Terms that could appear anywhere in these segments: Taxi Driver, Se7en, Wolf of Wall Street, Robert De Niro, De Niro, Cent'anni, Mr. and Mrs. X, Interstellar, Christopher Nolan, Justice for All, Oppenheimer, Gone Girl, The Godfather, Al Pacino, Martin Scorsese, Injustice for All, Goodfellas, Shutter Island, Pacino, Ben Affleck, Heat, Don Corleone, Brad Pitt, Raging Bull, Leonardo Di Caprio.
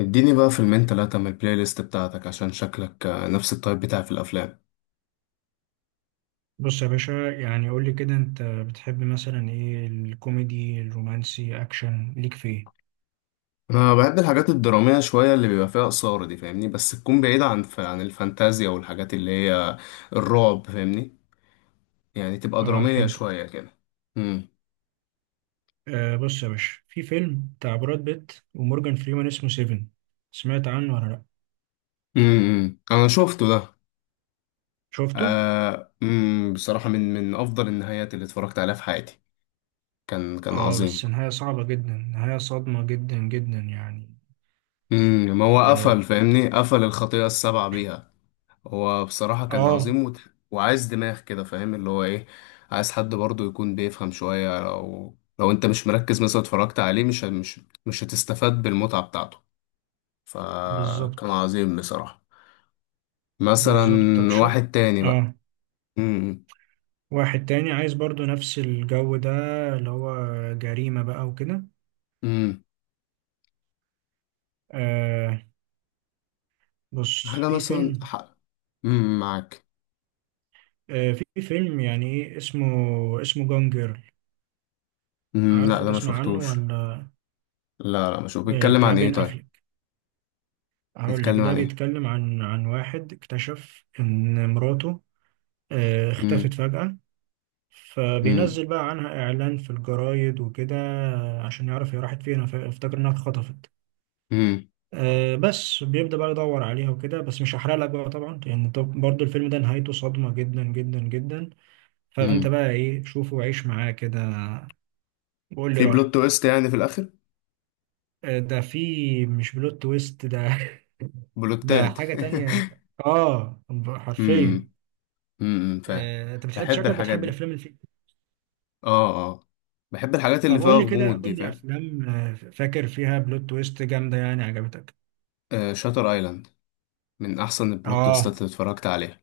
اديني بقى فيلمين تلاتة من البلاي ليست بتاعتك عشان شكلك نفس التايب بتاعي في الأفلام. بص يا باشا، يعني قول لي كده انت بتحب مثلا ايه؟ الكوميدي، الرومانسي، اكشن، ليك في ايه؟ أنا بحب الحاجات الدرامية شوية اللي بيبقى فيها إثارة دي، فاهمني؟ بس تكون بعيدة عن الفانتازيا والحاجات اللي هي الرعب، فاهمني؟ يعني تبقى اه، درامية فهمتك. شوية كده. مم. آه بص يا باشا، في فيلم بتاع براد بيت ومورجان فريمان اسمه سيفن. سمعت عنه ولا لا؟ أنا شفته ده. شفته. آه، مم. بصراحة من أفضل النهايات اللي اتفرجت عليها في حياتي. كان اه عظيم. بس نهاية صعبة جدا، نهاية صادمة جدا جدا يعني. ما هو اه. قفل، فاهمني؟ قفل الخطيئة السبعة بيها. هو بصراحة كان آه عظيم. وعايز دماغ كده، فاهم اللي هو ايه. عايز حد برضه يكون بيفهم شوية، لو انت مش مركز مثلا، اتفرجت عليه مش ه- مش مش هتستفاد بالمتعة بتاعته. فكان بالظبط. عظيم بصراحة. مثلا. بالظبط طب شو. واحد تاني بقى. اه. امم. واحد تاني عايز برضو نفس الجو ده، اللي هو جريمة بقى وكده. امم. آه بص حاجة في مثلا فيلم، ح... معاك. في فيلم يعني ايه اسمه؟ اسمه جون جيرل. لا، عارفه؟ ده ما تسمع عنه شفتوش. ولا؟ لا، لا، ما شوف. بيتكلم بتاع عن ايه؟ بين طيب. افليك. هقول بيتكلم لك ده عن ايه؟ بيتكلم عن واحد اكتشف ان مراته امم. اختفت فجأة. امم. فبينزل بقى عنها اعلان في الجرايد وكده، عشان يعرف هي راحت فين. افتكر انها اتخطفت. امم. بس بيبدأ بقى يدور عليها وكده، بس مش هحرق لك بقى طبعا، لان طب برضه الفيلم ده نهايته صدمة جدا جدا جدا. فانت امم. بقى ايه، شوفه وعيش معاه كده وقول لي في بلوت رأيك. تويست يعني في الاخر؟ ده في مش بلوت تويست ده. ده بلوتات. حاجة تانية. اه، حرفيا. امم فاهم. انت بتحب، بحب شكلك الحاجات بتحب دي. الافلام اللي فيها؟ اه، اه، بحب الحاجات اللي طب فيها قول لي كده، غموض قول دي، لي فاهم. افلام فاكر فيها بلوت تويست جامدة يعني عجبتك؟ آه، شاتر ايلاند. من احسن البلوت اه. تويستات اللي اتفرجت عليها.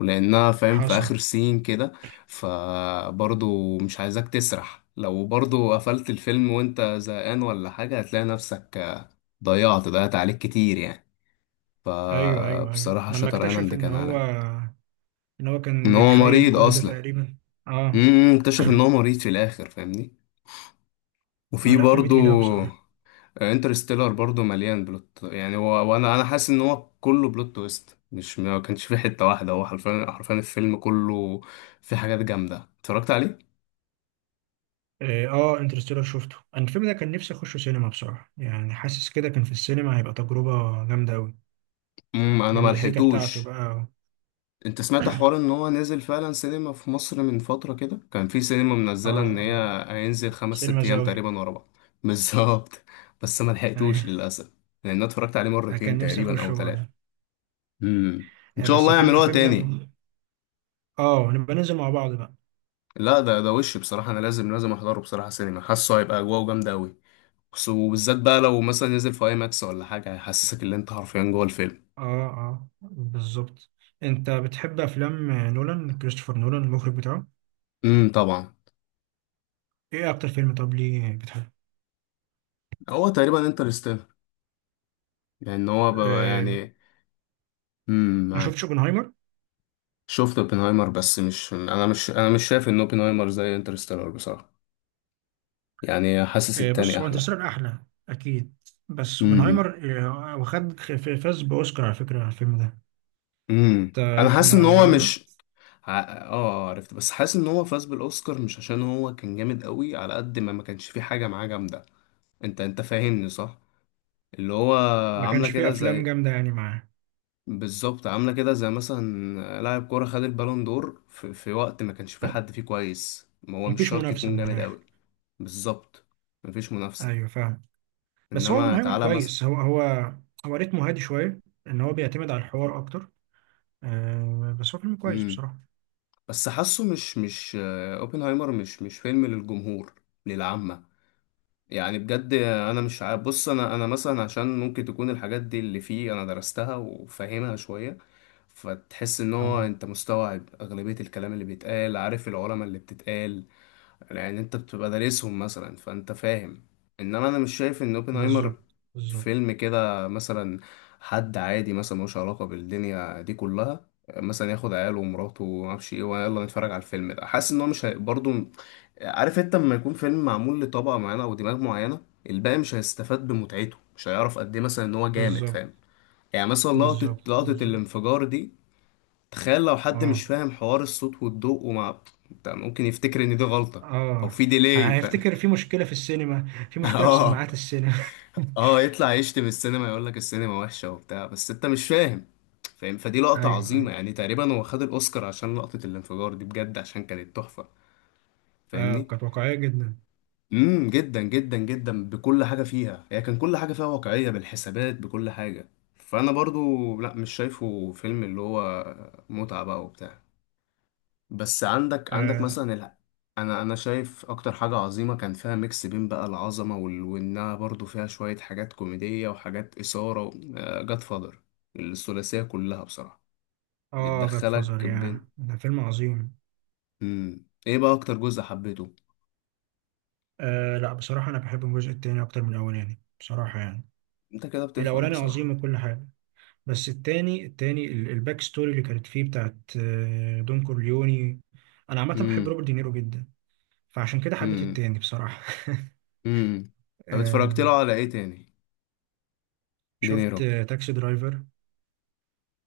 ولانها، فاهم، في حصل. اخر سين كده. فبرضو مش عايزاك تسرح، لو برضو قفلت الفيلم وانت زهقان ولا حاجة هتلاقي نفسك. ضيعت عليك كتير يعني. ايوه ايوه ايوه، فبصراحة لما شاتر اكتشف ايلاند ان كان هو عالمي. ان هو ان كان هو بيتخيل مريض كل ده اصلا. تقريبا. اه. اكتشف ان هو مريض في الاخر، فاهمني. وفي آه لا، فيلم برضو. تقيل قوي بصراحة. انترستيلر برضو مليان بلوت، يعني هو وانا انا حاسس ان هو كله بلوت تويست، مش ما كانش فيه حته واحده، هو حرفيا حرفيا الفيلم كله. فيه حاجات جامده اتفرجت عليه. اه. آه انترستيلر شفته انا. الفيلم ده كان نفسي اخشه سينما بصراحة، يعني حاسس كده كان في السينما هيبقى تجربة جامدة قوي انا ما بالمزيكا بتاعته لحقتوش. بقى. انت سمعت حوار ان هو نزل فعلا سينما في مصر من فتره كده، كان في سينما اه منزله ان آه. هي هينزل خمس سينما ست ايام زاوية. تقريبا ورا بعض. بالظبط. بس ما لحقتوش ايوه. للاسف. لان انا اتفرجت عليه أنا مرتين كان نفسي تقريبا او اخشه ثلاثه. برضه. امم. ان شاء بس الله فيلم يعملوها الفيلم ده تاني. ب... اه نبقى ننزل مع بعض بقى. لا، ده وش بصراحة، أنا لازم أحضره بصراحة سينما، حاسه هيبقى أجواءه جامدة أوي. وبالذات بقى لو مثلا نزل في أي ماكس ولا حاجة، هيحسسك إن أنت حرفيا جوه الفيلم. اه اه بالظبط. انت بتحب افلام نولان، كريستوفر نولان المخرج بتاعه؟ طبعا. ايه اكتر فيلم؟ طب ليه بتحبه؟ هو تقريبا انترستيلر. لأن هو بقى آه. يعني. ما شفتش معاك. اوبنهايمر؟ شفت اوبنهايمر، بس مش شايف إن اوبنهايمر زي انترستيلر بصراحة. يعني حاسس آه التاني بص هو أحلى. انترستيلر احلى اكيد، بس امم. اوبنهايمر آه، واخد فاز باوسكار على فكرة على الفيلم ده. امم. انت أنا عرفت حاسس مع إن هو الموضوع ده؟ مش. اه، عرفت، بس حاسس ان هو فاز بالاوسكار مش عشان هو كان جامد قوي، على قد ما كانش فيه حاجه معاه جامده. انت فاهمني صح؟ اللي هو. ما عامله كانش فيه كده افلام زي. جامدة يعني معاه. بالظبط، عامله كده زي مثلا لاعب كوره خد البالون دور في وقت ما كانش فيه حد فيه كويس، ما هو مش مفيش شرط منافسة يكون من جامد الاخر. قوي. بالظبط. مفيش منافسه. ايوه فاهم. بس هو انما اوبنهايمر تعالى مثلا. كويس، هو هو ريتمه هادي شويه، ان هو بيعتمد على الحوار اكتر. آه بس هو فيلم كويس امم. بصراحه. بس حاسه مش اوبنهايمر مش فيلم للجمهور. للعامه. يعني بجد انا مش عارف، بص، انا مثلا عشان ممكن تكون الحاجات دي اللي فيه انا درستها وفاهمها شويه. فتحس ان هو اه انت مستوعب اغلبيه الكلام اللي بيتقال، عارف العلماء اللي بتتقال. لان انت بتبقى دارسهم مثلا فانت فاهم. انما انا مش شايف ان اوبنهايمر. بالظبط بالظبط. فيلم كده مثلا. حد عادي مثلا ملوش علاقه بالدنيا دي كلها. مثلا ياخد عياله ومراته ومعرفش ايه ويلا نتفرج على الفيلم ده، حاسس ان هو مش برضه. عارف انت لما يكون فيلم معمول لطبقه معينه او دماغ معينه. الباقي مش هيستفاد بمتعته، مش هيعرف قد ايه مثلا ان هو جامد، بالظبط فاهم. يعني مثلا لقطه بالظبط لقطه بالظبط. الانفجار دي. تخيل لو حد مش اه فاهم حوار الصوت والضوء ومع. ده ممكن يفتكر ان دي غلطة. او اه، في ديلي. هيفتكر في مشكله في السينما، في مشكله في اه، سماعات السينما. اه، يطلع يشتم السينما، يقول لك السينما وحشة وبتاع، بس انت مش فاهم. فاهم؟ فدي لقطة ايوه عظيمة، ايوه. يعني تقريبا هو خد الاوسكار عشان لقطة الانفجار دي بجد، عشان كانت تحفة. آه فاهمني. كانت واقعيه جدا. جدا جدا جدا بكل حاجة فيها، هي كان كل حاجة فيها واقعية بالحسابات بكل حاجة. فانا برضو لا، مش شايفه فيلم اللي هو. متعة بقى وبتاع. بس عندك اه مثلا. انا شايف اكتر حاجه عظيمه كان فيها ميكس بين بقى العظمه وانها برضو فيها شويه حاجات كوميديه وحاجات اثاره. جاد فادر. الثلاثيه كلها بصراحه. اه، جاد فازر، بتدخلك يا بين. ده فيلم عظيم. مم. ايه بقى اكتر جزء حبيته؟ آه لا، بصراحه انا بحب الجزء التاني اكتر من الاولاني بصراحه يعني. انت كده بتفهم الاولاني عظيم بصراحه. وكل حاجه، بس التاني، التاني الباك ستوري اللي كانت فيه بتاعت دون كورليوني. انا عامه بحب امم روبرت دينيرو جدا، فعشان كده حبيت امم التاني بصراحه. امم طب آه، اتفرجت له على ايه تاني؟ شفت دينيرو. تاكسي درايفر.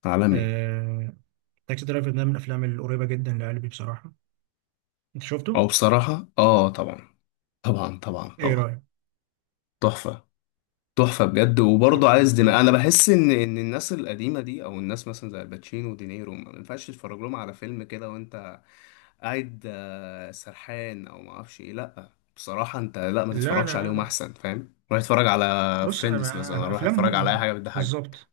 عالمي. آه، تاكسي درايفر ده من الافلام القريبه جدا لقلبي بصراحه. انت شفته؟ او بصراحه، اه، طبعا. طبعا، طبعا، ايه طبعا. رايك؟ تحفه. تحفة بجد، وبرضه تحفه عايز دماغ، فعلا. أنا بحس إن الناس القديمة دي أو الناس مثلا زي الباتشينو ودينيرو ما ينفعش تتفرج لهم على فيلم كده وأنت قاعد. سرحان أو ما أعرفش إيه، لأ. بصراحة أنت لأ، ما لا تتفرجش لا لا عليهم لا، أحسن، فاهم؟ روح اتفرج على. بص فريندز أنا- مثلا، روح اتفرج على أي افلامهم حاجة بتضحكك. بالظبط.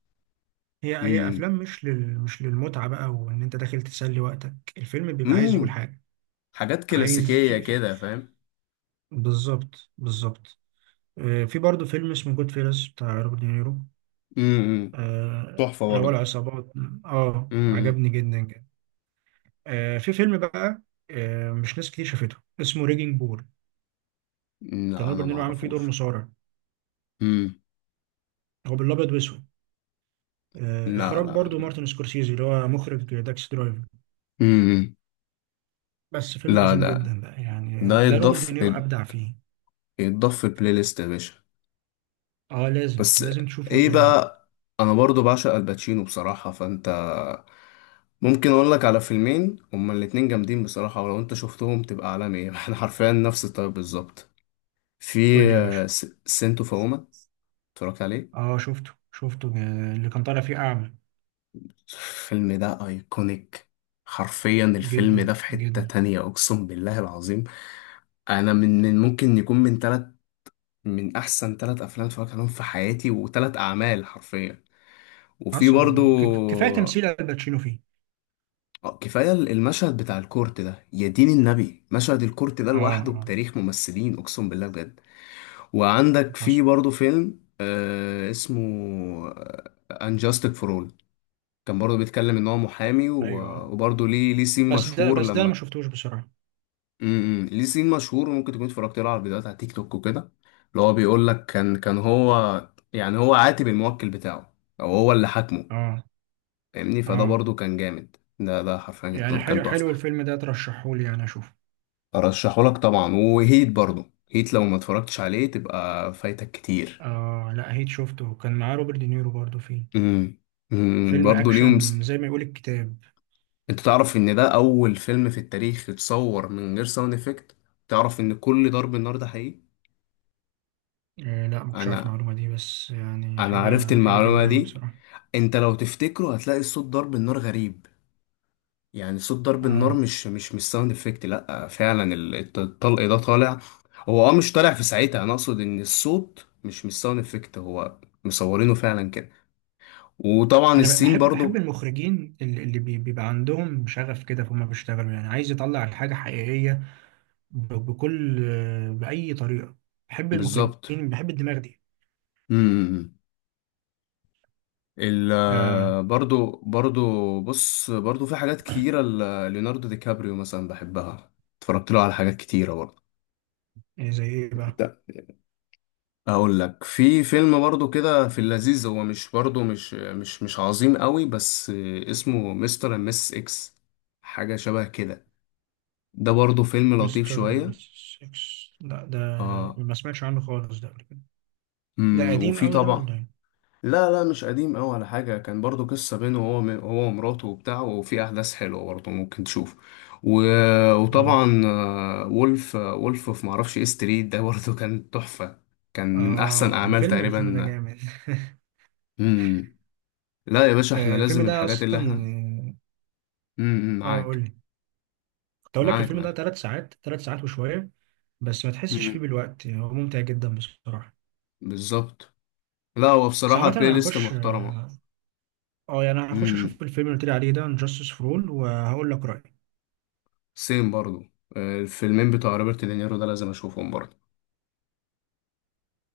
هي امم. افلام مش لل، مش للمتعه بقى وان انت داخل تسلي وقتك. الفيلم بيبقى عايز يقول امم. حاجه، حاجات عايز كلاسيكية في كده، فاهم. بالظبط بالظبط. في برضه فيلم اسمه جود فيلس بتاع روبرت دينيرو، امم. تحفة اللي هو برضه. العصابات. اه، امم عجبني جدا جدا. في فيلم بقى، مش ناس كتير شافته، اسمه ريجينج بول. كان لا، أنا روبرت ما دينيرو عامل فيه دور أعرفوش. مصارع. امم. هو بالابيض واسود. لا، اخراج لا. برضه مارتن سكورسيزي اللي هو مخرج داكس درايفر. امم. بس فيلم لا، عظيم ده. جدا بقى يعني. ده ده روبرت يتضاف. دينيرو ابدع فيه. يتضاف في البلاي ليست يا باشا. اه لازم بس. لازم تشوفه ايه وتقول لي رايك. بقى؟ انا برضو بعشق الباتشينو بصراحة، فانت. ممكن اقول لك على فيلمين هما الاتنين جامدين بصراحة، ولو انت شفتهم تبقى عالمي. احنا حرفيا نفس الطيب بالظبط. في قول لي يا باشا. سنتو فاوما. اتفرجت عليه؟ اه شفته شفته، اللي كان طالع فيه اعمى. الفيلم ده ايكونيك. حرفيا الفيلم جدا ده في حتة جدا. تانية، اقسم بالله العظيم. انا من ممكن يكون من 3، من احسن ثلاث افلام اتفرجت عليهم في حياتي وثلاث اعمال حرفيا. وفي حصل. برضو. هو كفايه تمثيل الباتشينو فيه. كفايه المشهد بتاع الكورت ده، يا دين النبي، مشهد الكورت ده اه لوحده اه. بتاريخ ممثلين، اقسم بالله بجد. وعندك في حصل. برضو فيلم اسمه. انجاستك فور اول. كان برضو بيتكلم ان هو محامي ايوه وبرضو ليه سين بس ده، مشهور بس ده أنا ما لما. شفتوش بصراحه. ليه سين مشهور، ممكن تكون اتفرجت له على الفيديوهات على تيك توك وكده. اللي هو بيقول لك كان هو يعني هو عاتب الموكل بتاعه. او هو اللي حاكمه. اه فاهمني؟ فده اه، برضو كان جامد، ده حرفيا يعني كان حلو حلو تحفه. الفيلم ده، ترشحه لي انا اشوفه. ارشحه لك طبعا، وهيت برضو. هيت لو ما اتفرجتش عليه تبقى فايتك كتير. اه لا، هيت شفته، كان معاه روبرت دينيرو برضو فيه. امم فيلم برضو ليهم. اكشن زي ما يقول الكتاب. انت تعرف ان ده اول فيلم في التاريخ اتصور من غير ساوند افكت؟ تعرف ان كل ضرب النار ده حقيقي؟ آه لا ما كنتش عارف انا. المعلومه دي، بس يعني انا عرفت حاجه حاجه المعلومه جامده قوي دي. بصراحه. انت لو تفتكره هتلاقي صوت ضرب النار غريب. يعني صوت ضرب النار اه، مش ساوند افكت، لا فعلا الطلق ده طالع. هو مش طالع في ساعتها، انا اقصد ان الصوت مش ساوند افكت، هو. مصورينه فعلا كده. وطبعا انا السين بحب، بحب برضو. المخرجين اللي بيبقى عندهم شغف كده، فهم بيشتغلوا يعني عايز يطلع الحاجه حقيقيه بكل، بأي طريقة. بحب المخرجين، بالظبط. بحب الدماغ دي. امم. ال. آه برضو. بص برضو في حاجات كتيرة. ليوناردو دي كابريو مثلا بحبها. اتفرجت له على حاجات كتيرة برضو. إيه زي إيه بقى؟ اقول لك في فيلم برضو كده في اللذيذ، هو مش برضو، مش عظيم قوي بس. اسمه مستر اند مس اكس. حاجه شبه كده. ده برضو فيلم لطيف مستر أند شويه. ميسيس إكس، لا ده اه. ما سمعتش عنه خالص ده قبل كده. ده قديم وفي قوي ده طبعا. ولا إيه؟ لا، لا، مش قديم قوي على حاجه، كان برضو قصه بينه هو ومراته وبتاع، وفي احداث حلوه برضو ممكن تشوف. و... آه. وطبعا وولف في معرفش ايه ستريت ده برضو كان تحفه. كان من احسن آه اعمال الفيلم الفيلم ده تقريبا. جامد. امم. لا يا باشا، احنا آه الفيلم لازم ده الحاجات اللي احنا. أصلا آه معاك. قول لي. كنت أقول لك معاك، الفيلم ده معاك. 3 ساعات، 3 ساعات وشوية، بس ما تحسش فيه امم. بالوقت، هو ممتع جدا بصراحة. بالظبط. لا، هو بس بصراحة عامة بلاي أنا ليست هخش محترمة. اه، يعني هخش امم. أشوف الفيلم اللي قلت لي عليه ده Justice for All وهقول لك رأيي. سيم برضو. الفيلمين بتوع روبرت دينيرو ده لازم اشوفهم برضو.